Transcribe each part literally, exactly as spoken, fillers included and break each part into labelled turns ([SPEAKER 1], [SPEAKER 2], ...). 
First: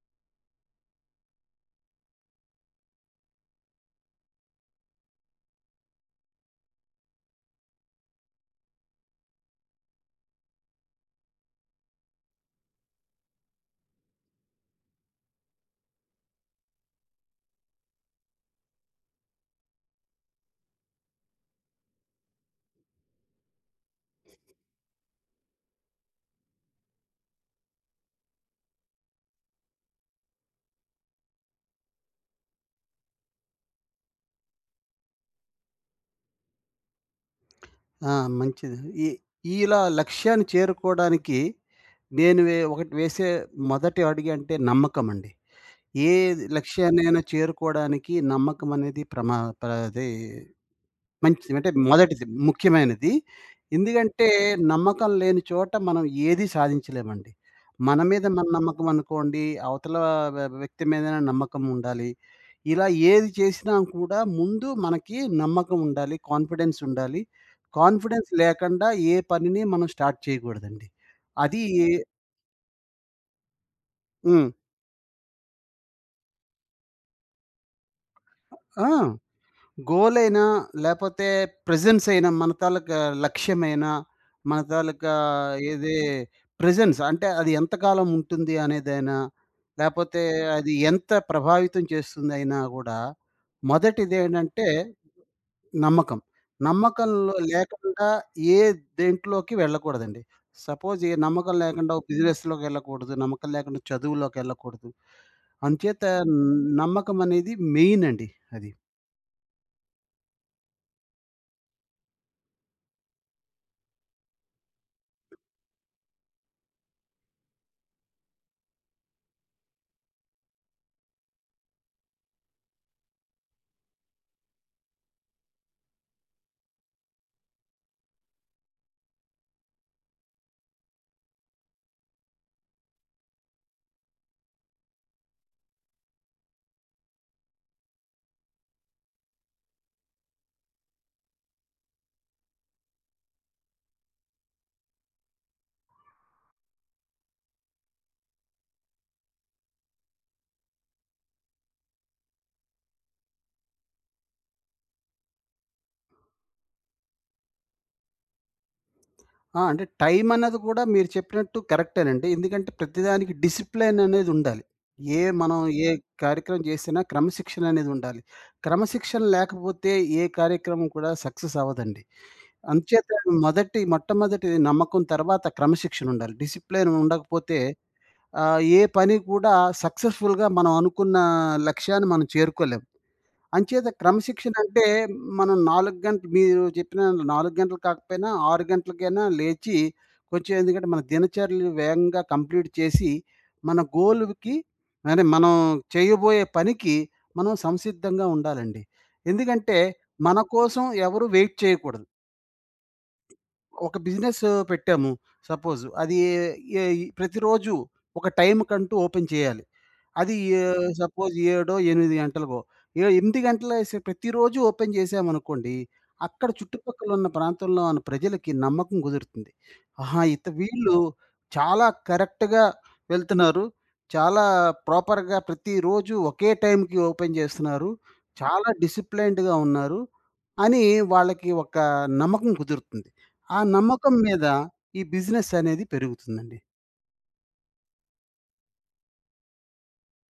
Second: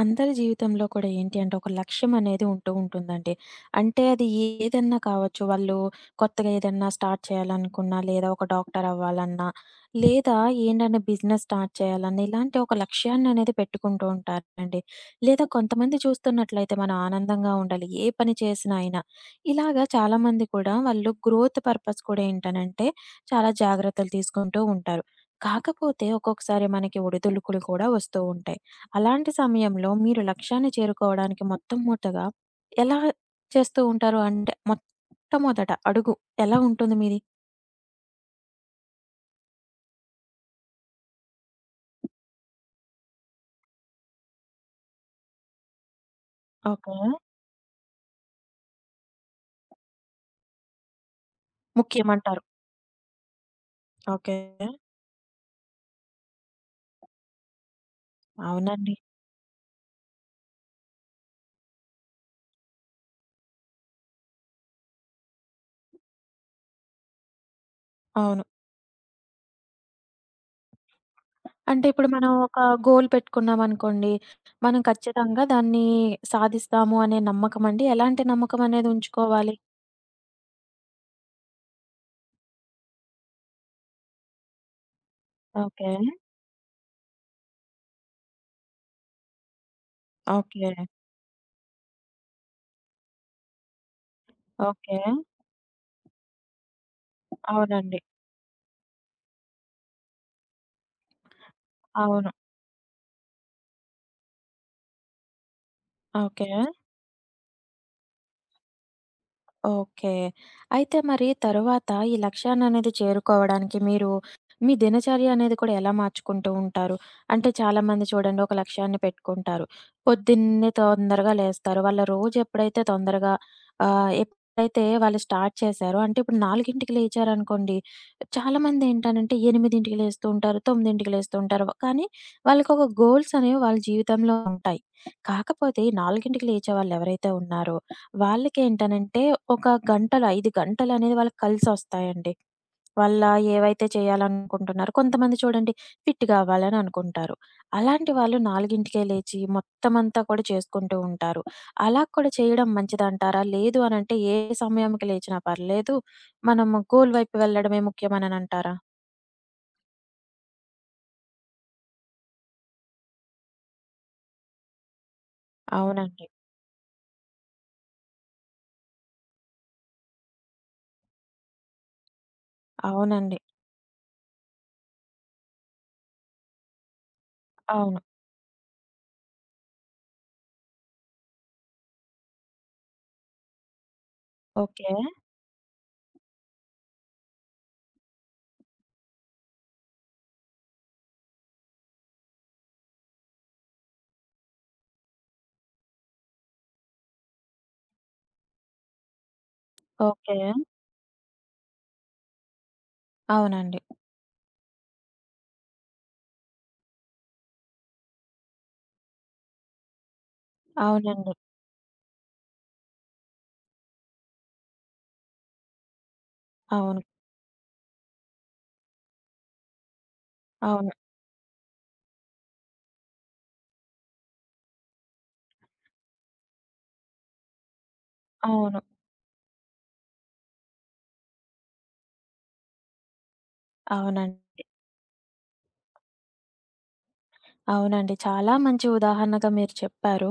[SPEAKER 1] అందరి జీవితంలో కూడా ఏంటి అంటే ఒక లక్ష్యం అనేది ఉంటూ ఉంటుందండి. అంటే అది ఏదన్నా కావచ్చు. వాళ్ళు కొత్తగా ఏదన్నా స్టార్ట్ చేయాలనుకున్నా, లేదా ఒక డాక్టర్ అవ్వాలన్నా, లేదా ఏంటంటే బిజినెస్ స్టార్ట్ చేయాలన్నా, ఇలాంటి ఒక లక్ష్యాన్ని అనేది పెట్టుకుంటూ ఉంటారండి. లేదా కొంతమంది చూస్తున్నట్లయితే మనం ఆనందంగా ఉండాలి, ఏ పని చేసినా అయినా. ఇలాగా చాలామంది కూడా వాళ్ళు గ్రోత్ పర్పస్ కూడా ఏంటనంటే చాలా జాగ్రత్తలు తీసుకుంటూ ఉంటారు. కాకపోతే ఒక్కొక్కసారి మనకి ఒడిదుడుకులు కూడా వస్తూ ఉంటాయి. అలాంటి సమయంలో మీరు లక్ష్యాన్ని చేరుకోవడానికి మొట్టమొదటగా ఎలా చేస్తూ ఉంటారు? అంటే మొట్టమొదట అడుగు ఎలా ఉంటుంది మీది?
[SPEAKER 2] ఆ! మంచిది. ఈ ఇలా లక్ష్యాన్ని చేరుకోవడానికి నేను వే ఒకటి వేసే మొదటి అడుగు అంటే నమ్మకమండి. ఏ
[SPEAKER 1] ఓకే.
[SPEAKER 2] లక్ష్యాన్నైనా చేరుకోవడానికి నమ్మకమనేది ప్రమా ప్ర అది మంచిది. అంటే మొదటిది
[SPEAKER 1] ముఖ్యమంటారు.
[SPEAKER 2] ముఖ్యమైనది. ఎందుకంటే
[SPEAKER 1] ఓకే.
[SPEAKER 2] నమ్మకం లేని చోట మనం ఏది సాధించలేమండి. మన మీద మన నమ్మకం
[SPEAKER 1] అవునండి.
[SPEAKER 2] అనుకోండి, అవతల వ్య వ్యక్తి మీదైనా నమ్మకం ఉండాలి. ఇలా ఏది చేసినా కూడా ముందు మనకి నమ్మకం ఉండాలి. కాన్ఫిడెన్స్ ఉండాలి. కాన్ఫిడెన్స్
[SPEAKER 1] అవును.
[SPEAKER 2] లేకుండా ఏ పనిని మనం స్టార్ట్ చేయకూడదండి. అది
[SPEAKER 1] అంటే ఇప్పుడు మనం ఒక గోల్ పెట్టుకున్నామనుకోండి,
[SPEAKER 2] హ్మ్.
[SPEAKER 1] మనం ఖచ్చితంగా దాన్ని సాధిస్తాము అనే నమ్మకం అండి. ఎలాంటి నమ్మకం
[SPEAKER 2] ఆ!
[SPEAKER 1] అనేది ఉంచుకోవాలి?
[SPEAKER 2] గోల్ అయినా, లేపోతే ప్రెజెన్స్ అయినా, మన తాలూకా లక్ష్యమైనా, మన తాలూకా
[SPEAKER 1] ఓకే.
[SPEAKER 2] ఏది ప్రెజెన్స్ అంటే అది ఎంతకాలం ఉంటుంది అనేదైనా, లేపోతే
[SPEAKER 1] ఓకే.
[SPEAKER 2] అది ఎంత ప్రభావితం చేస్తుందయినా గూడా, మొదటిదేంటంటే
[SPEAKER 1] ఓకే.
[SPEAKER 2] నమ్మకం. నమ్మకంలో
[SPEAKER 1] అవునండి.
[SPEAKER 2] లేకుండా ఏ దేంట్లోకి వెళ్ళకూడదండి. సపోజ్ ఏ నమ్మకం లేకుండా ఓ
[SPEAKER 1] అవును.
[SPEAKER 2] బిజినెస్‌లోకి వెళ్ళకూడదు. నమ్మకం లేకుండా చదువులోకెళ్ళకూడదు. అంచేత
[SPEAKER 1] ఓకే.
[SPEAKER 2] నమ్మకం అనేది మెయిన్ అండి అది.
[SPEAKER 1] ఓకే. అయితే మరి తరువాత ఈ లక్ష్యాన్ననేది చేరుకోవడానికి మీరు మీ దినచర్య అనేది కూడా ఎలా మార్చుకుంటూ ఉంటారు? అంటే చాలామంది చూడండి ఒక లక్ష్యాన్ని పెట్టుకుంటారు. పొద్దున్నే తొందరగా లేస్తారు. వాళ్ళ రోజు ఎప్పుడైతే తొందరగా ఆహ్, ఎప్పుడైతే వాళ్ళు స్టార్ట్ చేశారో, అంటే ఇప్పుడు నాలుగుకి లేచారనుకోండి, చాలామంది ఏంటనంటే ఎనిమిదికి లేస్తూ ఉంటారు, తొమ్మిదికి లేస్తూ ఉంటారు. కానీ వాళ్ళకొక గోల్స్ అనేవి వాళ్ళ జీవితంలో ఉంటాయి. కాకపోతే నాలుగుకి లేచే వాళ్ళెవరైతే ఉన్నారో వాళ్ళకేంటనంటే, ఒక గంటలు, ఐదు గంటలనేది వాళ్ళకి కలిసొస్తాయండి. వాళ్ళ ఏవైతే చేయాలనుకుంటున్నారో, కొంతమంది చూడండి ఫిట్ గావాలని అనుకుంటారు. అలాంటి వాళ్ళు నాలుగుకే లేచి మొత్తమంతా కూడా చేసుకుంటూ ఉంటారు. అలా కూడా చేయడం మంచిదంటారా? లేదు అనంటే ఏ సమయంకి లేచినా పర్లేదు. మనము గోల్ వైపు వెళ్ళడమే ముఖ్యమననంటారా?
[SPEAKER 2] ఆ! అంటే టైం అన్నది కూడా మీరు చెప్పినట్టు కరెక్టేనండి. ఎందుకంటే ప్రతిదానికి డిసిప్లిన్ అనేది ఉండాలి. ఏ మనం ఏ
[SPEAKER 1] అవునండి.
[SPEAKER 2] కార్యక్రమం చేసినా క్రమశిక్షణ అనేది ఉండాలి. క్రమశిక్షణ లేకపోతే ఏ కార్యక్రమం కూడా సక్సెస్ అవ్వదండి. అంచేత
[SPEAKER 1] అవునండి.
[SPEAKER 2] మొదటి మొట్టమొదటి నమ్మకం తర్వాత క్రమశిక్షణ ఉండాలి. డిసిప్లిన్ ఉండకపోతే
[SPEAKER 1] అవును.
[SPEAKER 2] ఆహ్, ఏ పని కూడా సక్సెస్‌ఫుల్‌గా మనం అనుకున్న లక్ష్యాన్ని మనం చేరుకోలేం. అంచేత క్రమశిక్షణ అంటే
[SPEAKER 1] ఓకే.
[SPEAKER 2] మనం నాలుగు గంటలు, మీరు చెప్పిన నాలుగు గంటలు కాకపోయినా ఆరు గంటలకైనా లేచి కొంచెం, ఎందుకంటే మన దినచర్యలు వేగంగా కంప్లీట్ చేసి మన గోల్‌కి, అంటే మనం చేయబోయే పనికి మనం సంసిద్ధంగా ఉండాలండి. ఎందుకంటే
[SPEAKER 1] ఓకే.
[SPEAKER 2] మన కోసం ఎవరు వెయిట్ చేయకూడదు.
[SPEAKER 1] అవునండి.
[SPEAKER 2] ఒక బిజినెస్ పెట్టాము సపోజ్. అది ఏ ఈ ప్రతిరోజు ఒక టైమ్‌కంటూ ఓపెన్ చేయాలి. అది ఏ హ్మ్.
[SPEAKER 1] అవునండి.
[SPEAKER 2] సపోజ్ ఏడు, ఎనిమిది గంటలకో, ఏ ఎనిమిది గంటలేసి ప్రతిరోజు ఓపెన్ చేశామనుకోండి, అక్కడ
[SPEAKER 1] అవును.
[SPEAKER 2] చుట్టుపక్కలున్న ప్రాంతంలో ఉన్న ప్రజలకి నమ్మకం కుదురుతుంది. ఆహా! ఇత
[SPEAKER 1] అవును.
[SPEAKER 2] వీళ్ళు చాలా కరెక్ట్‌గా వెళ్తున్నారు. చాలా ప్రాపర్‌గా ప్రతిరోజు ఒకే టైమ్‌కి ఓపెన్ చేస్తున్నారు. చాలా
[SPEAKER 1] అవును.
[SPEAKER 2] డిసిప్లైన్డ్‌గా ఉన్నారు అని వాళ్ళకి ఒక నమ్మకం కుదురుతుంది. ఆ నమ్మకం
[SPEAKER 1] అవునండి.
[SPEAKER 2] మీద ఈ బిజినెస్ అనేది పెరుగుతుందండి.
[SPEAKER 1] అవునండి. చాలా మంచి ఉదాహరణగా మీరు చెప్పారు.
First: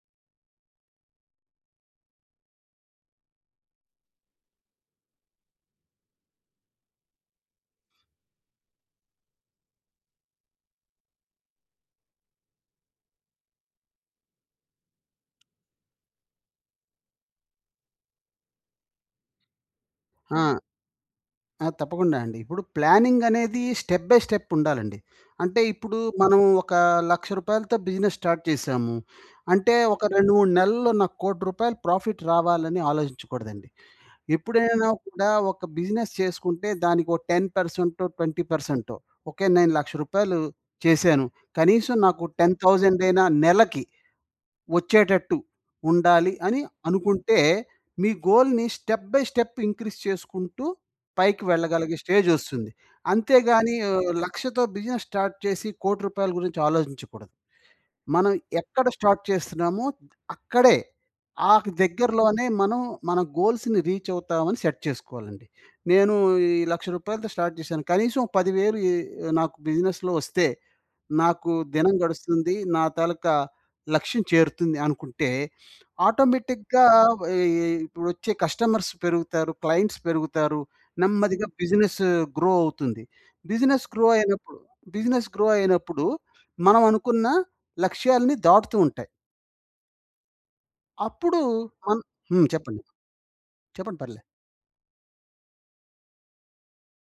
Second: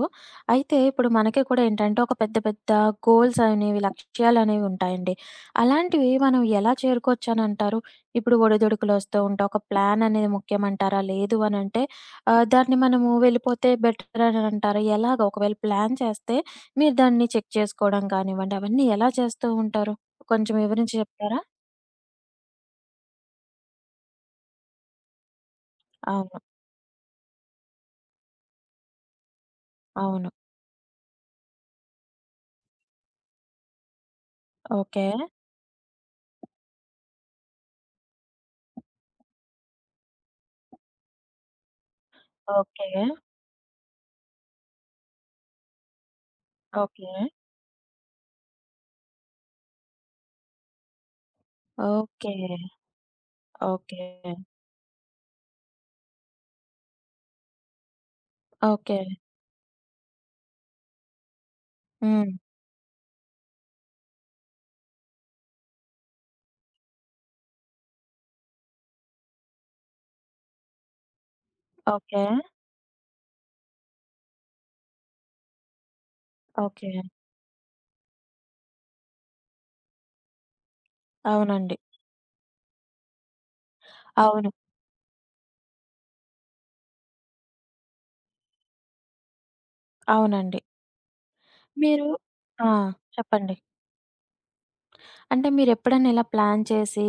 [SPEAKER 1] అయితే ఇప్పుడు మనకి కూడా ఏంటంటే ఒక పెద్ద పెద్ద గోల్స్ అనేవి, లక్ష్యాలనేవి ఉంటాయండి. అలాంటివి మనం ఎలా చేరుకోవచ్చనంటారు? ఇప్పుడు ఒడిదుడుకులొస్తూ ఉంటాయి. ఒక ప్లాన్ అనేది ముఖ్యమంటారా? లేదు అనంటే ఆహ్, దాన్ని మనము వెళ్ళిపోతే బెటర్ అనంటారా? ఎలాగ ఒకవేళ ప్లాన్ చేస్తే మీరు దాన్ని చెక్ చేసుకోవడం కానివ్వండి, అవన్నీ ఎలా చేస్తూ ఉంటారు?
[SPEAKER 2] ఆ!
[SPEAKER 1] కొంచెం వివరించి చెప్తారా?
[SPEAKER 2] ఆ! తప్పకుండా అండి. ఇప్పుడు ప్లానింగ్ అనేది స్టెప్ బై స్టెప్ ఉండాలండి. అంటే ఇప్పుడు మనం
[SPEAKER 1] అవును.
[SPEAKER 2] ఒక రూ. 1,00,000తో బిజినెస్ స్టార్ట్ చేశాము. అంటే ఒక
[SPEAKER 1] అవును.
[SPEAKER 2] రెండు, మూడు నెలల్లో నాకు ఒక కోటి రూపాయలు ప్రాఫిట్ రావాలని ఆలోచించకూడదండి. ఎప్పుడైనా
[SPEAKER 1] ఓకే.
[SPEAKER 2] కూడా ఒక బిజినెస్ చేసుకుంటే దానికి ఒక పది శాతం, ఇరవై శాతం ఓకే. నేను ఒక లక్ష రూపాయలు చేశాను. కనీసం నాకు
[SPEAKER 1] ఓకే.
[SPEAKER 2] పది వేలు అయినా నెలకి వచ్చేటట్టు ఉండాలి అని
[SPEAKER 1] ఓకే.
[SPEAKER 2] అనుకుంటే, మీ గోల్‌ని స్టెప్ బై స్టెప్ ఇంక్రీజ్ చేసుకుంటూ పైకి వెళ్ళగలిగే
[SPEAKER 1] ఓకే.
[SPEAKER 2] స్టేజొస్తుంది. అంతేగాని ఆహ్,
[SPEAKER 1] ఓకే.
[SPEAKER 2] లక్షతో బిజినెస్ స్టార్ట్ చేసి ఒక కోటి రూపాయలు గురించి ఆలోచించకూడదు. మనం ఎక్కడ
[SPEAKER 1] ఓకే.
[SPEAKER 2] స్టార్ట్ చేస్తున్నామో అక్కడే, ఆ
[SPEAKER 1] హ్మ్.
[SPEAKER 2] దగ్గరలోనే మనం మన గోల్స్‌ని రీచ్ అవుతామని సెట్ చేసుకోవాలండి. నేను ఈ ఒక లక్ష రూపాయలతో స్టార్ట్ చేశాను. కనీసం పది వేలు ఈ నాకు బిజినెస్‌లో వస్తే నాకు దినం
[SPEAKER 1] ఓకే.
[SPEAKER 2] గడుస్తుంది. నా తాలూకా లక్ష్యం చేరుతుంది అనుకుంటే, ఆటోమేటిక్‌గా
[SPEAKER 1] ఓకే.
[SPEAKER 2] ఈ ఇప్పుడొచ్చే కస్టమర్స్ పెరుగుతారు. క్లయింట్స్ పెరుగుతారు. నెమ్మదిగా
[SPEAKER 1] అవునండి.
[SPEAKER 2] బిజినెస్ గ్రో అవుతుంది. బిజినెస్ గ్రో
[SPEAKER 1] అవును.
[SPEAKER 2] అయినప్పుడు బిజినెస్ గ్రో అయినప్పుడు మనం అనుకున్న లక్ష్యాల్ని దాటుతూ ఉంటాయి.
[SPEAKER 1] అవునండి.
[SPEAKER 2] అప్పుడు మన్
[SPEAKER 1] మీరు
[SPEAKER 2] హ్మ్.
[SPEAKER 1] ఆ!
[SPEAKER 2] చెప్పండి.
[SPEAKER 1] చెప్పండి.
[SPEAKER 2] చెప్పండి, పర్లే.
[SPEAKER 1] అంటే మీరెప్పుడైనా ఇలా ప్లాన్ చేసి,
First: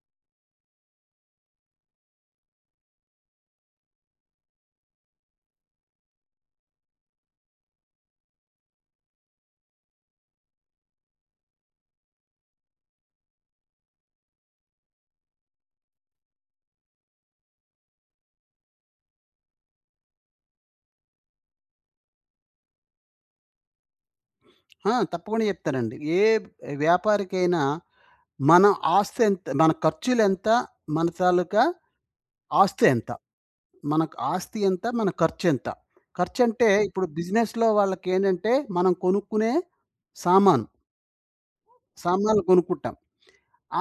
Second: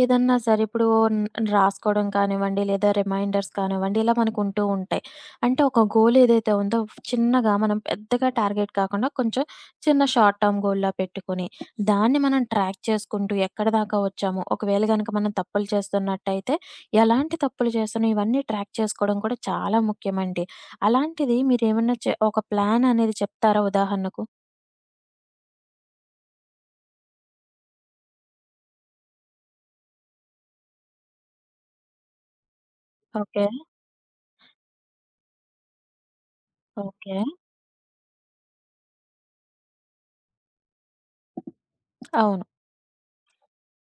[SPEAKER 1] ఏదన్నా సరే ఇప్పుడు న్ రాసుకోవడం కానివ్వండి, లేదా రిమైండర్స్ కానివ్వండి, ఇలా మనకుంటూ ఉంటాయి. అంటే ఒక గోల్ ఏదైతే ఉందో చిన్నగా, మనం పెద్దగా టార్గెట్ కాకుండా కొంచెం చిన్న షార్ట్ టర్మ్ గోల్‌లా పెట్టుకొని, దాన్ని మనం ట్రాక్ చేసుకుంటూ ఎక్కడిదాకా వచ్చాము, ఒకవేళ గనక మనం తప్పులు చేస్తున్నట్టయితే ఎలాంటి తప్పులు చేస్తున్నాం, ఇవన్నీ ట్రాక్ చేసుకోవడం కూడా చాలా ముఖ్యమండి. అలాంటిది మీరేమన్నా చె ఒక ప్లాన్ అనేది చెప్తారా ఉదాహరణకు?
[SPEAKER 2] ఆ! తప్పకుండా చెప్తానండి. ఏ వ్యాపారికైనా మన ఆస్తి ఎంత, మన ఖర్చులెంత, మన తాలూకా ఆస్తి ఎంత,
[SPEAKER 1] ఓకే.
[SPEAKER 2] మనకు ఆస్తి ఎంత, మన ఖర్చెంత. ఖర్చంటే ఇప్పుడు
[SPEAKER 1] ఓకే.
[SPEAKER 2] బిజినెస్‌లో వాళ్ళకేంటంటే మనం కొనుక్కునే సామాను, సామాన్లు
[SPEAKER 1] అవును.
[SPEAKER 2] కొనుక్కుంటాం.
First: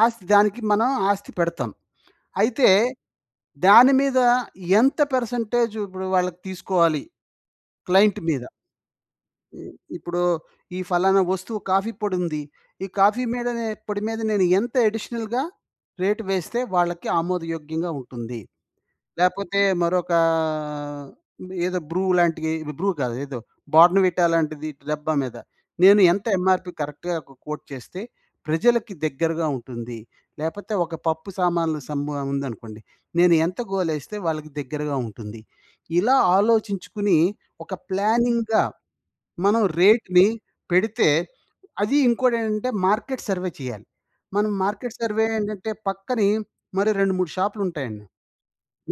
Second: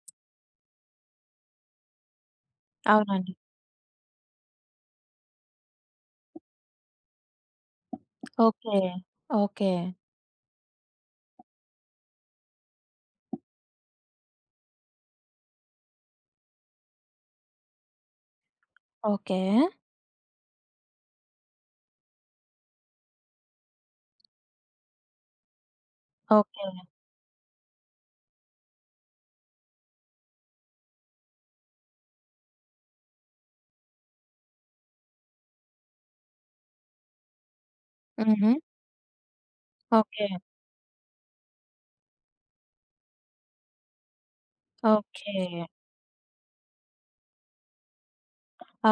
[SPEAKER 2] ఆస్తి, దానికి మనం ఆస్తి పెడతాం. అయితే
[SPEAKER 1] అవునండి.
[SPEAKER 2] దాని మీద ఎంత పర్సెంటేజ్ ఇప్పుడు వాళ్ళకి తీసుకోవాలి క్లయింట్ మీద?
[SPEAKER 1] ఓకే.
[SPEAKER 2] ఇ
[SPEAKER 1] ఓకే.
[SPEAKER 2] ఇప్పుడు ఈ ఫలానా వస్తువు కాఫీ పొడుంది. ఈ కాఫీ మీద, నే పొడి మీద నేను ఎంత అడిషనల్‌గా రేట్ వేస్తే వాళ్ళకి ఆమోదయోగ్యంగా ఉంటుంది.
[SPEAKER 1] ఓకే.
[SPEAKER 2] లేపోతే మరొక ఏదో బ్రూ లాంటివి, బ్రూ కాదు ఏదో బోర్న్‌విటా లాంటిది డబ్బా మీద నేను ఎంత
[SPEAKER 1] ఓకే.
[SPEAKER 2] ఎంఆర్‌పీ కరెక్ట్‌గా ఒక కోట్ చేస్తే ప్రజలకి దగ్గరగా ఉంటుంది. లేపోతే ఒక పప్పు సామాన్లు సమ్ము ఉందనుకోండి. నేను ఎంత గోలేస్తే వాళ్ళకి దగ్గరగా ఉంటుంది. ఇలా ఆలోచించుకుని ఒక
[SPEAKER 1] హుహు.
[SPEAKER 2] ప్లానింగ్‌గా మనం
[SPEAKER 1] ఓకే.
[SPEAKER 2] రేట్‌ని పెడితే, అది ఇంకోటేంటంటే మార్కెట్ సర్వే చేయాలి. మనం మార్కెట్ సర్వే
[SPEAKER 1] ఓకే.
[SPEAKER 2] ఏంటంటే పక్కనే మరి రెండు, మూడు షాపులుంటాయండి.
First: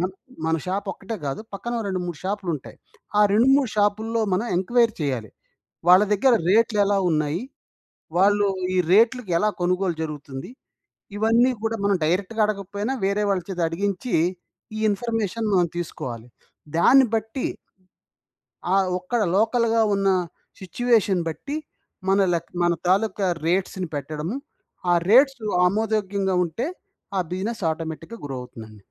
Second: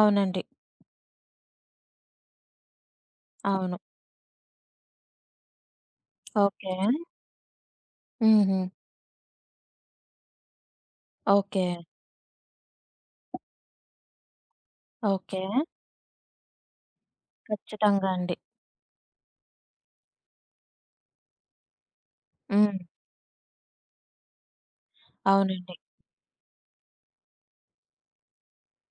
[SPEAKER 2] మన మన షాప్ ఒక్కటే కాదు. పక్కన ఓ రెండు, మూడు షాపులుంటాయి. ఆ రెండు, మూడు
[SPEAKER 1] అవును.
[SPEAKER 2] షాపుల్లో మనం ఎంక్వైరీ చేయాలి. వాళ్ళ దగ్గర
[SPEAKER 1] ఓకే.
[SPEAKER 2] రేట్లెలా ఉన్నాయి? వాళ్ళు
[SPEAKER 1] హుహు.
[SPEAKER 2] ఈ రేట్లకి ఎలా కొనుగోలు జరుగుతుంది? ఇవన్నీ
[SPEAKER 1] ఓకే.
[SPEAKER 2] కూడా మనం డైరెక్ట్‌గా అడగకపోయినా వేరే వాళ్ళ చేత అడిగించి ఈ
[SPEAKER 1] ఓకే.
[SPEAKER 2] ఇన్ఫర్మేషన్ మనం తీసుకోవాలి. దాన్ని బట్టి,
[SPEAKER 1] ఖచ్చితంగా అండి.
[SPEAKER 2] ఆ ఒక్కడ లోకల్‌గా ఉన్న సిట్యుయేషన్ బట్టి మన లెక్ మన
[SPEAKER 1] హ్మ్.
[SPEAKER 2] తాలూకా రేట్స్‌ని పెట్టడము. ఆ రేట్స్
[SPEAKER 1] అవునండి.
[SPEAKER 2] ఆమోదయోగ్యంగా ఉంటే ఆ బిజినెస్ ఆటోమేటిక్‌గా గ్రో అవుతుందండి.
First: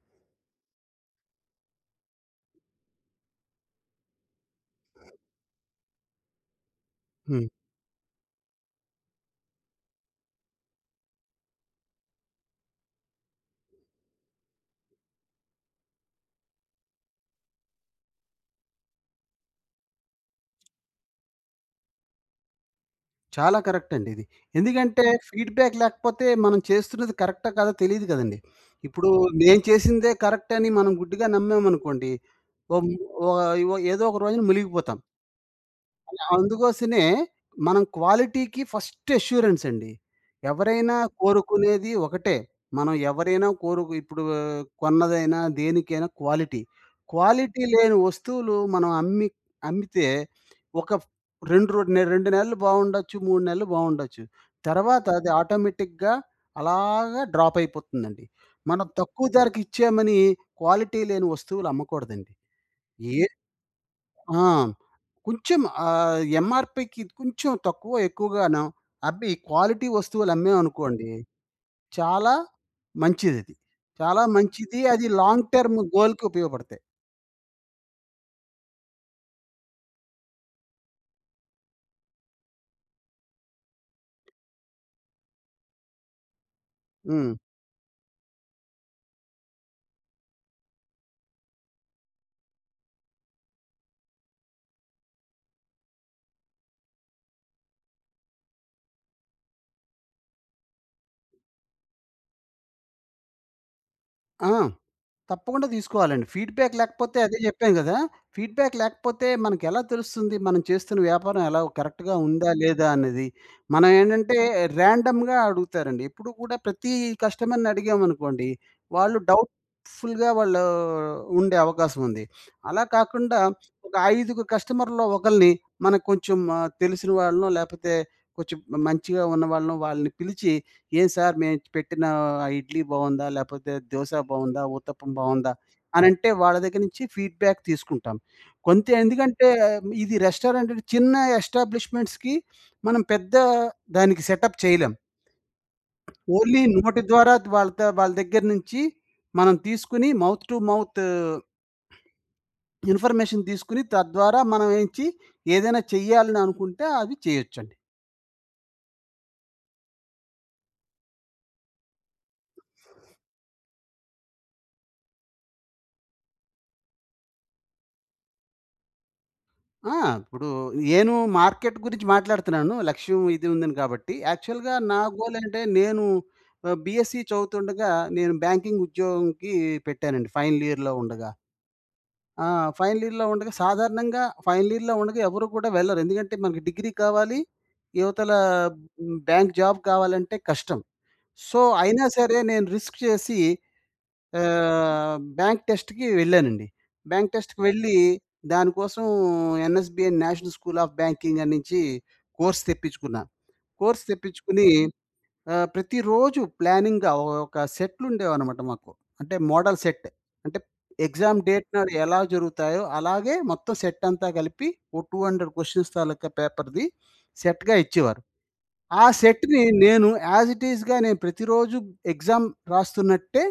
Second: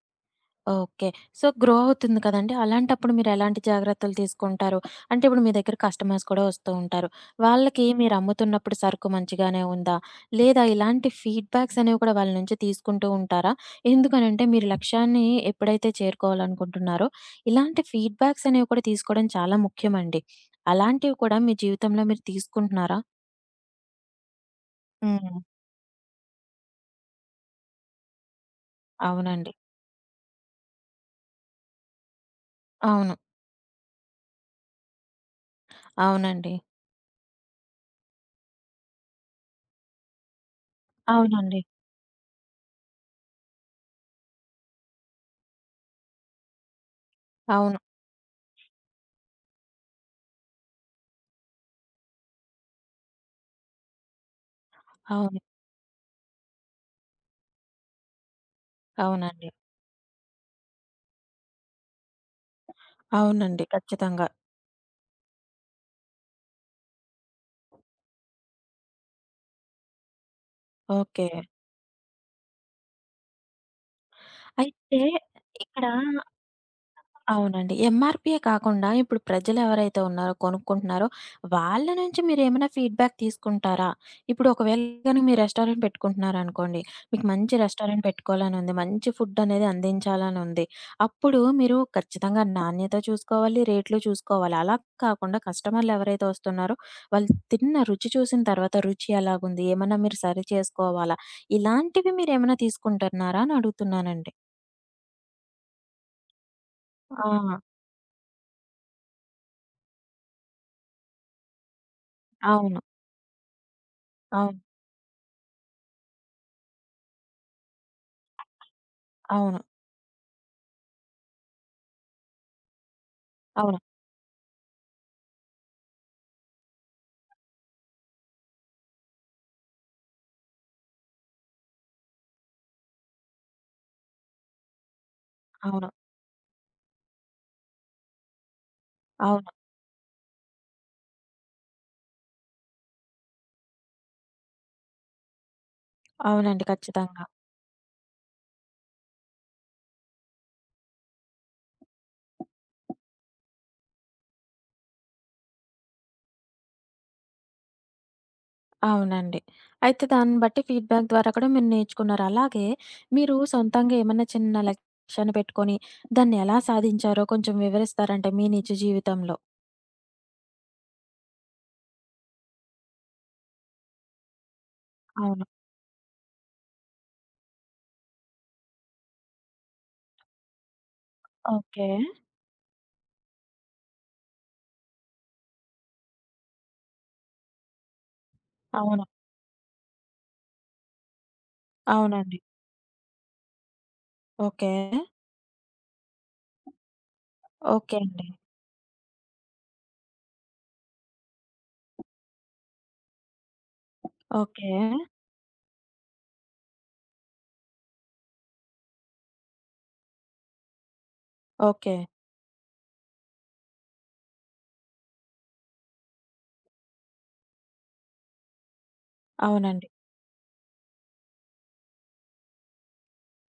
[SPEAKER 1] ఓకే. సో, గ్రో అవుతుంది కదండీ! అలాంటప్పుడు మీరెలాంటి జాగ్రత్తలు తీసుకుంటారు? అంటే, ఇప్పుడు మీ దగ్గర కస్టమర్స్ కూడా వస్తూ ఉంటారు.
[SPEAKER 2] హ్మ్.
[SPEAKER 1] వాళ్ళకి మీరమ్ముతున్నప్పుడు సరుకు మంచిగానే ఉందా? లేదా ఇలాంటి ఫీడ్‌బ్యాక్స్ అనేవి కూడా వాళ్ళ నుంచి తీసుకుంటూ ఉంటారా? ఎందుకనంటే, మీరు లక్ష్యాన్ని ఎప్పుడైతే చేరుకోవాలనుకుంటున్నారో, ఇలాంటి ఫీడ్‌బ్యాక్స్ అనేవి కూడా తీసుకోవడం చాలా ముఖ్యమండి. అలాంటివి కూడా మీ జీవితంలో మీరు తీసుకుంటున్నారా?
[SPEAKER 2] చాలా కరెక్ట్ అండి ఇది. ఎందుకంటే
[SPEAKER 1] హ్మ్.
[SPEAKER 2] ఫీడ్‌బ్యాక్ లేకపోతే మనం చేస్తున్నది కరెక్టా కాదో తెలీదు కదండీ. ఇప్పుడు
[SPEAKER 1] అవునండి.
[SPEAKER 2] నేను చేసిందే కరెక్ట్ అని మనం గుడ్డిగా నమ్మామనుకోండి, ఓ
[SPEAKER 1] అవును.
[SPEAKER 2] ఓ ఏదో ఒక రోజున మునిగిపోతాం.
[SPEAKER 1] అవునండి.
[SPEAKER 2] అందుకోసమే మనం క్వాలిటీకి ఫస్ట్ అష్యూరెన్స్ అండి. ఎవరైనా
[SPEAKER 1] అవునండి.
[SPEAKER 2] కోరుకునేది ఒకటే. మనం ఎవరైనా కోరుకు ఇప్పుడు ఆ, కొన్నదైనా, దేనికైనా క్వాలిటీ. క్వాలిటీ
[SPEAKER 1] అవును.
[SPEAKER 2] లేని వస్తువులు మనం అమ్మి అమ్మితే ఒక రెండు, రో రెండు నెలలు బావుండొచ్చు, మూడు నెలలు బావుండొచ్చు. తర్వాత అది
[SPEAKER 1] అవును.
[SPEAKER 2] ఆటోమేటిక్‌గా అలాగా డ్రాప్ అయిపోతుందండి. మనం తక్కువ
[SPEAKER 1] అవునండి.
[SPEAKER 2] ధరకిచ్చామని క్వాలిటీ లేని వస్తువులు అమ్మకూడదండి. ఏ
[SPEAKER 1] అవునండి. ఖచ్చితంగా.
[SPEAKER 2] ఆ! కొంచెం, ఆహ్, ఎంఆర్‌పికి కొంచెం తక్కువ ఎక్కువగాను అబ్బి క్వాలిటీ వస్తువులు అమ్మామనుకోండి,
[SPEAKER 1] ఓకే.
[SPEAKER 2] చాలా మంచిదది. చాలా మంచిది.
[SPEAKER 1] అయితే
[SPEAKER 2] అది లాంగ్ టర్మ్
[SPEAKER 1] ఇక్కడ
[SPEAKER 2] గోల్‌కి ఉపయోగపడతాయి.
[SPEAKER 1] అవునండి, ఎంఆర్‌పియే కాకుండా ఇప్పుడు ప్రజలెవరైతే ఉన్నారో, కొనుక్కుంటున్నారో వాళ్ళ నుంచి మీరేమైనా ఫీడ్‌బ్యాక్ తీసుకుంటారా? ఇప్పుడు ఒకవేళ గాని మీ రెస్టారెంట్ పెట్టుకుంటున్నారనుకోండి. మీకు
[SPEAKER 2] హ్మ్.
[SPEAKER 1] మంచి రెస్టారెంట్ పెట్టుకోవాలనుంది. మంచి ఫుడ్డనేది అందించాలనుంది. అప్పుడు మీరు ఖచ్చితంగా నాణ్యత చూసుకోవాలి, రేట్లు చూసుకోవాలి. అలా కాకుండా కస్టమర్లెవరైతే వస్తున్నారో, వాళ్ళు తిన్న రుచి చూసిన తర్వాత రుచి ఎలాగుంది? ఏమన్నా మీరు సరి చేసుకోవాలా? ఇలాంటివి మీరేమైనా తీసుకుంటున్నారా అని అడుగుతున్నానండి?
[SPEAKER 2] ఆ! తప్పకుండా తీసుకోవాలండి. ఫీడ్‌బ్యాక్ లేకపోతే అదే
[SPEAKER 1] ఆ!
[SPEAKER 2] జెప్పాను గదా! ఫీడ్‌బ్యాక్ లేకపోతే మనకెలా తెలుస్తుంది మనం చేస్తున్న వ్యాపారం ఎలా కరెక్ట్‌గా ఉందా
[SPEAKER 1] అవును.
[SPEAKER 2] లేదా అనేది? మనం ఏంటంటే,
[SPEAKER 1] అవును.
[SPEAKER 2] ర్యాండమ్‌గా అడుగుతారండి. ఎప్పుడు కూడా ప్రతి కస్టమర్‌ని అడిగామనుకోండి, వాళ్ళు
[SPEAKER 1] అవును.
[SPEAKER 2] డౌట్‌ఫుల్‌గా వాళ్ళు ఉండే అవకాశం ఉంది. అలా కాకుండా
[SPEAKER 1] అవును.
[SPEAKER 2] ఒక ఐదుగురు కస్టమర్‌లో ఒకల్ని, మనకు కొంచెం ఆహ్, తెలిసిన వాళ్ళనో లేపోతే కొంచెం మంచిగా ఉన్న వాళ్ళనో, వాళ్ళని పిలిచి, "ఏం సార్, మేము పెట్టిన ఆ ఇడ్లీ బావుందా? లేపోతే దోస బావుందా? ఊత్తప్పం బావుందా?"
[SPEAKER 1] అవును.
[SPEAKER 2] అనంటే వాళ్ళ దగ్గర నుంచి ఫీడ్‌బ్యాక్ తీసుకుంటాం. కొంత ఎందుకంటే
[SPEAKER 1] అవును.
[SPEAKER 2] ఇది రెస్టారెంట్ చిన్న ఎస్టాబ్లిష్‌మెంట్స్‌కి, మనం పెద్ద దానికి సెటప్ చేయలేం. ఓన్లీ
[SPEAKER 1] అవునండి.
[SPEAKER 2] నోటి
[SPEAKER 1] ఖచ్చితంగా.
[SPEAKER 2] ద్వారా వాళ్ళతో, వాళ్ళ దగ్గర నుంచి మనం తీసుకొని, మౌత్ టు మౌత్ ఇన్ఫర్మేషన్ తీసుకొని తద్వారా మనం ఏంచి ఏదైనా చెయ్యాలని అనుకుంటే అవి చేయొచ్చండి.
[SPEAKER 1] అవునండి. అయితే దాన్ని బట్టి ఫీడ్‌బ్యాక్ ద్వారా కూడా మీరు నేర్చుకున్నారు. అలాగే మీరు సొంతంగా ఏమన్నా చిన్న లక్ష్యాన్ని పెట్టుకొని దాన్ని ఎలా సాధించారో కొంచెం వివరిస్తారంటే మీ నిజ జీవితంలో?
[SPEAKER 2] ఆ! ఇప్పుడు నేను మార్కెట్ గురించి మాట్లాడుతున్నాను. లక్ష్యం ఇది ఉందని కాబట్టి. యాక్చువల్‌గా నా గోల్
[SPEAKER 1] అవును.
[SPEAKER 2] అంటే, నేను ఆహ్, బీఎస్సీ చదువుతుండగా నేను బ్యాంకింగ్ ఉద్యోగంకి పెట్టానండి ఫైనల్ ఇయర్‌లో ఉండగా.
[SPEAKER 1] ఓకే.
[SPEAKER 2] ఆ! ఫైనల్ ఇయర్‌లో ఉండగా సాధారణంగా ఫైనల్ ఇయర్‌లో ఉండగా ఎవరు కూడా వెళ్లరు. ఎందుకంటే మనకి డిగ్రీ కావాలి. యువతల
[SPEAKER 1] అవును.
[SPEAKER 2] హ్మ్, బ్యాంక్ జాబ్ కావాలంటే కష్టం. సో, అయినా
[SPEAKER 1] అవునండి.
[SPEAKER 2] సరే నేను రిస్క్ చేసి
[SPEAKER 1] ఓకే.
[SPEAKER 2] ఆహ్, బ్యాంక్ టెస్ట్‌కి వెళ్ళానండి. బ్యాంక్ టెస్ట్‌కి వెళ్ళి,
[SPEAKER 1] ఓకే అండి.
[SPEAKER 2] దానికోసం NSBI, national school of banking అన్నించి కోర్స్ తెప్పించుకున్నా. కోర్స్ తెప్పించుకొని
[SPEAKER 1] ఓకే.
[SPEAKER 2] ఆహ్, ప్రతిరోజు ప్లానింగ్‌గా ఒక సెట్లుండేవనమాట మాకు. అంటే మోడల్ సెట్. అంటే ఎగ్జామ్ డేట్ నాడు
[SPEAKER 1] ఓకే.
[SPEAKER 2] ఎలా జరుగుతాయో అలాగే మొత్తం సెట్ అంతా కలిపి ఓ రెండు వందల క్వెషన్స్ తాలూకా పేపర్‌ది సెట్‌గా ఇచ్చేవారు. ఆ సెట్‌ని
[SPEAKER 1] అవునండి.
[SPEAKER 2] నేను యాజ్ ఇట్ ఈస్‌గా నేను ప్రతిరోజు ఎగ్జామ్ రాస్తున్నట్టే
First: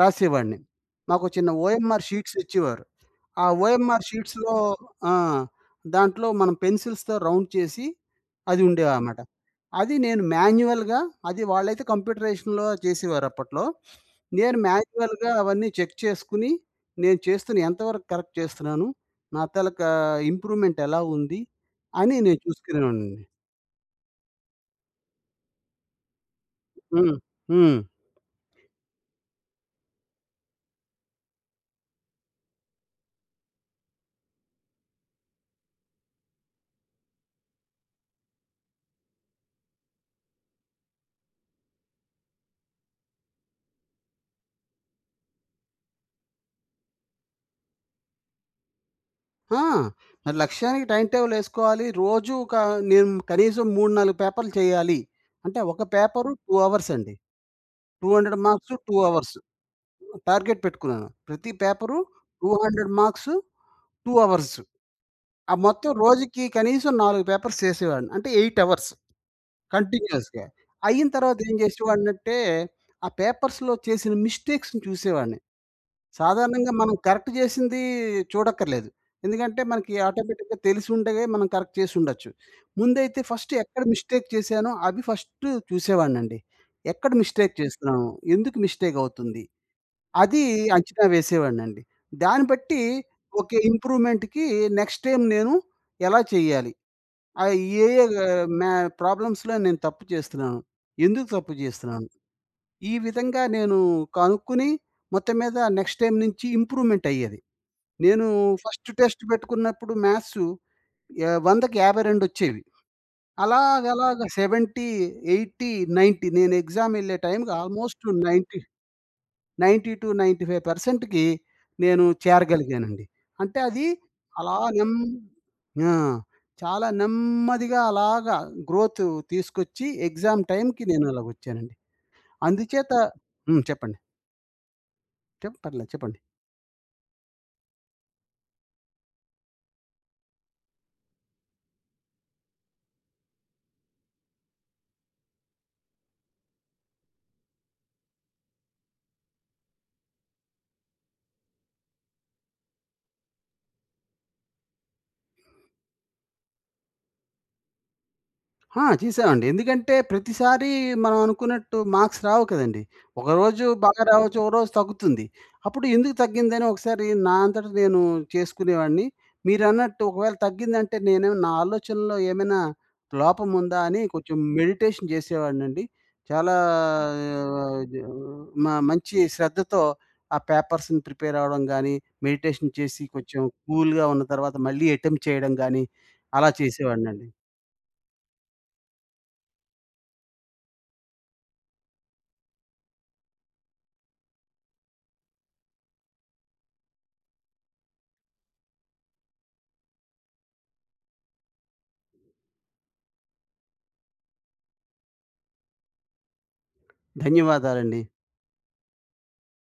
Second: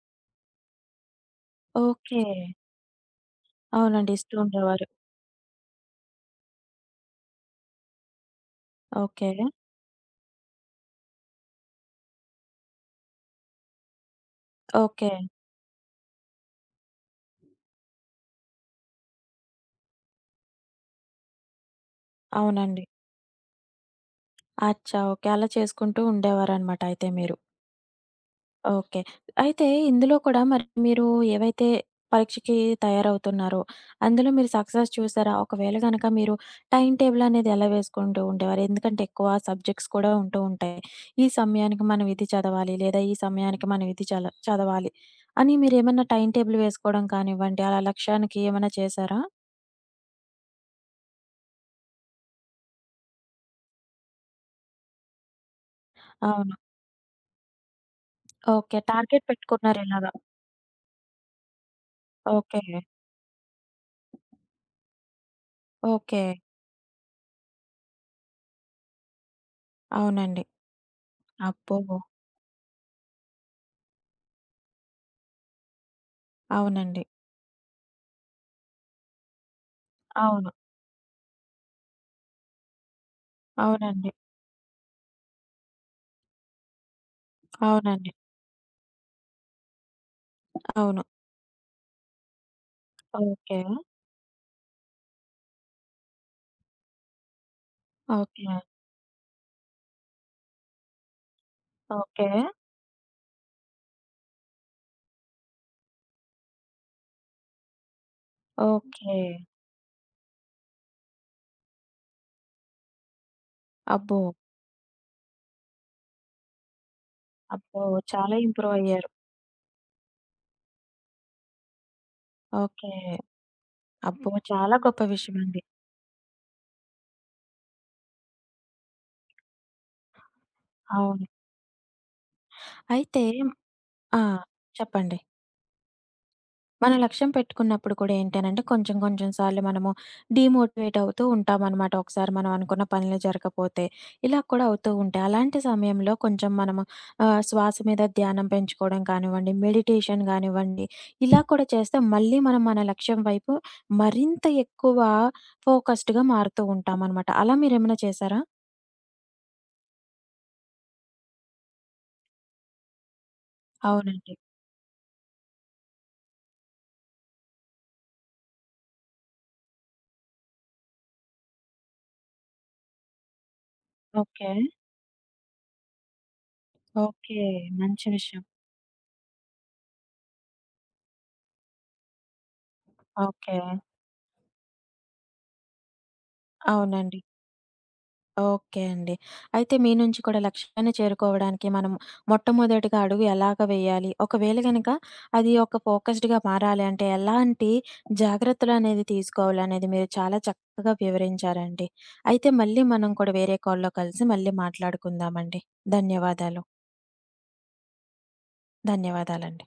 [SPEAKER 2] రాసేవాడిని. మాకు చిన్న ఓఎంఆర్
[SPEAKER 1] ఓకే.
[SPEAKER 2] షీట్స్ ఇచ్చేవారు. ఆ ఓఎంఆర్
[SPEAKER 1] అవునండి. ఇస్తూ
[SPEAKER 2] షీట్స్‌లో,
[SPEAKER 1] ఉండేవారు.
[SPEAKER 2] ఆ! దాంట్లో మనం పెన్సిల్స్‌తో రౌండ్ చేసి అది ఉండేవన్నమాట.
[SPEAKER 1] ఓకే.
[SPEAKER 2] అది నేను మాన్యుయల్‌గా, అది వాళ్ళైతే కంప్యూటరైజేషన్‌లో చేసేవారు అప్పట్లో. నేను
[SPEAKER 1] ఓకే.
[SPEAKER 2] మాన్యుయల్‌గా అవన్నీ చెక్ చేసుకొని, నేను చేస్తున్న ఎంతవరకు కరెక్ట్ చేస్తున్నాను, నా తాలూకా ఇంప్రూవ్‌మెంట్ ఎలా ఉంది అని నేను
[SPEAKER 1] అవునండి.
[SPEAKER 2] చూసుకునేవాడినండి.
[SPEAKER 1] అచ్చా! ఓకే. అలా చేసుకుంటూ ఉండేవారనమాట అయితే
[SPEAKER 2] హ్మ్.
[SPEAKER 1] మీరు.
[SPEAKER 2] హ్మ్.
[SPEAKER 1] ఓకే. అయితే ఇందులో కూడా మరి మీరు ఏవైతే పరీక్షకి తయారవుతున్నారో, అందులో మీరు సక్సెస్ చూసారా? ఒకవేళ గనక మీరు టైమ్ టేబుల్ అనేది ఎలా వేసుకుంటూ ఉండేవారు? ఎందుకంటే ఎక్కువ సబ్జెక్ట్స్ కూడా ఉంటూ ఉంటాయి. ఈ సమయానికి మనం ఇది చదవాలి, లేదా ఈ సమయానికి మనం ఇది చల చదవాలి అని మీరేమన్నా టైమ్ టేబుల్ వేసుకోవడం కానివ్వండి, అలా లక్ష్యానికి ఏమన్నా చేశారా?
[SPEAKER 2] ఆ! మరి లక్ష్యానికి టైమ్ టేబుల్ ఏసుకోవాలి. రోజు ఒక, నేను కనీసం మూడు, నాలుగు పేపర్‌లు చేయాలి. అంటే ఒక పేపరు
[SPEAKER 1] అవును.
[SPEAKER 2] రెండు అవర్స్ అండి. రెండు వందల మార్క్స్,
[SPEAKER 1] ఓకే.
[SPEAKER 2] రెండు
[SPEAKER 1] టార్గెట్
[SPEAKER 2] అవర్స్.
[SPEAKER 1] పెట్టుకున్నారు ఇలాగా.
[SPEAKER 2] టార్గెట్ పెట్టుకున్నాను. ప్రతి పేపరు
[SPEAKER 1] ఓకే.
[SPEAKER 2] రెండు వందల మార్క్స్, రెండు అవర్స్. ఆ మొత్తం
[SPEAKER 1] ఓకే.
[SPEAKER 2] రోజుకి కనీసం నాలుగు పేపర్స్ చేసేవాడిని. అంటే ఎనిమిది అవర్స్
[SPEAKER 1] అవునండి.
[SPEAKER 2] కంటిన్యూయస్‌గా. అయిన తర్వాత ఏం
[SPEAKER 1] అబ్బో!
[SPEAKER 2] చేసేవాడినంటే, ఆ పేపర్స్‌లో చేసిన మిస్టేక్స్‌ని చూసేవాడిని. సాధారణంగా మనం
[SPEAKER 1] అవునండి.
[SPEAKER 2] కరెక్ట్ చేసింది చూడక్కర్లేదు. ఎందుకంటే మనకి
[SPEAKER 1] అవును.
[SPEAKER 2] ఆటోమేటిక్‌గా తెలిసి ఉండేవి, మనం కరెక్ట్ చేసి ఉండొచ్చు. ముందైతే ఫస్ట్ ఎక్కడ
[SPEAKER 1] అవునండి.
[SPEAKER 2] మిస్టేక్ చేశానో అవి ఫస్ట్ చూసేవాడినండి. ఎక్కడ మిస్టేక్ చేస్తున్నాను?
[SPEAKER 1] అవునండి.
[SPEAKER 2] ఎందుకు మిస్టేక్ అవుతుంది? అది
[SPEAKER 1] అవును.
[SPEAKER 2] అంచనా వేసేవాడినండి. దాన్ని బట్టి ఓకే,
[SPEAKER 1] ఓకే.
[SPEAKER 2] ఇంప్రూవ్‌మెంట్‌కి నెక్స్ట్ టైమ్ నేను ఎలా చేయాలి? ఆహ్, ఏ ఏ
[SPEAKER 1] ఓకే.
[SPEAKER 2] మ్యా ప్రాబ్లమ్స్‌లో నేను తప్పు చేస్తున్నాను? ఎందుకు తప్పు చేస్తున్నాను?
[SPEAKER 1] ఓకే.
[SPEAKER 2] ఈ విధంగా నేను కనుక్కుని మొత్తం మీద నెక్స్ట్ టైమ్ నుంచి ఇంప్రూవ్‌మెంట్ అయ్యేది. నేను ఫస్ట్
[SPEAKER 1] ఓకే.
[SPEAKER 2] టెస్ట్ పెట్టుకున్నప్పుడు మ్యాథ్స్ యా వందకి యాభై రెండు వచ్చేవి. అలాగ అలాగ
[SPEAKER 1] అబ్బో!
[SPEAKER 2] డెబ్బై, ఎనభై, తొంభై, నేను ఎగ్జామ్ ఎళ్ళే టైంకి
[SPEAKER 1] అబ్బో!
[SPEAKER 2] ఆల్మోస్ట్ తొంభై,
[SPEAKER 1] చాలా ఇంప్రూవ్ అయ్యారు.
[SPEAKER 2] తొంభై రెండు, తొంభై ఐదు శాతం కి నేను
[SPEAKER 1] ఓకే.
[SPEAKER 2] చేరగలిగానండి. అంటే అది
[SPEAKER 1] అబ్బో!
[SPEAKER 2] అలా
[SPEAKER 1] చాలా
[SPEAKER 2] నెమ్
[SPEAKER 1] గొప్ప విషయమండి.
[SPEAKER 2] ఆ! చాలా నెమ్మదిగా అలాగా గ్రోత్ తీసుకొచ్చి ఎగ్జామ్ టైంకి నేను
[SPEAKER 1] అవును.
[SPEAKER 2] అలాగొచ్చానండి. అందుచేత
[SPEAKER 1] అయితే
[SPEAKER 2] హ్మ్. చెప్పండి.
[SPEAKER 1] ఆ! చెప్పండి.
[SPEAKER 2] చెప్ పర్లేదు, చెప్పండి.
[SPEAKER 1] మన లక్ష్యం పెట్టుకున్నప్పుడు కూడా ఏంటనంటే కొంచెం కొంచెం సార్లు మనము డీమోటివేట్ అవుతూ ఉంటామనమాట, ఒకసారి మనం అనుకున్న పనులు జరగపోతే. ఇలా కూడా అవుతూ ఉంటాయి. అలాంటి సమయంలో కొంచెం మనము ఆహ్, శ్వాస మీద ధ్యానం పెంచుకోవడం కానివ్వండి, మెడిటేషన్ గానివ్వండి, ఇలా కూడా చేస్తే మళ్ళీ మనం మన లక్ష్యం వైపు మరింత ఎక్కువ ఫోకస్డ్‌గా మారుతూ ఉంటామనమాట. అలా మీరేమైనా చేశారా?
[SPEAKER 2] ఆ! చేసామండి. ఎందుకంటే ప్రతిసారి మనం అనుకున్నట్టు మార్క్స్ రావు కదండీ. ఒకరోజు బాగా
[SPEAKER 1] అవునండి.
[SPEAKER 2] రావచ్చు, ఒకరోజు తగ్గుతుంది. అప్పుడు ఎందుకు తగ్గిందని ఒకసారి నా అంతట నేను చేసుకునేవాడిని. మీరన్నట్టు ఒకవేళ తగ్గిందంటే నేనేమో నా ఆలోచనలో ఏమైనా లోపం ఉందా అని కొంచెం
[SPEAKER 1] ఓకే.
[SPEAKER 2] మెడిటేషన్ చేసేవాడినండి. చాలా
[SPEAKER 1] ఓకే.
[SPEAKER 2] ఆహ్, జ
[SPEAKER 1] మంచి విషయం.
[SPEAKER 2] మ మంచి శ్రద్ధతో ఆ పేపర్స్‌ని ప్రిపేర్ అవ్వడం గానీ, మెడిటేషన్ చేసి కొంచెం
[SPEAKER 1] ఓకే.
[SPEAKER 2] కూల్‌గా ఉన్న తర్వాత మళ్ళీ అటెంప్ట్ చేయడం గానీ అలా
[SPEAKER 1] అవునండి.
[SPEAKER 2] చేసేవాడినండి.
[SPEAKER 1] ఓకే అండి. అయితే మీ నుంచి కూడా లక్ష్యాన్ని చేరుకోవడానికి మనం మొట్టమొదటిగా అడుగు ఎలాగ వేయాలి, ఒకవేళ గనక అది ఒక ఫోకస్డ్‌గా మారాలి అంటే ఎలాంటి జాగ్రత్తలనేది తీసుకోవాలనేది మీరు చాలా చక్కగా వివరించారండి. అయితే మళ్ళీ మనం కూడా వేరే కాల్‌లో కలిసి మళ్ళీ మాట్లాడుకుందామండి. ధన్యవాదాలు.
[SPEAKER 2] ధన్యవాదాలండి.
[SPEAKER 1] ధన్యవాదాలండి.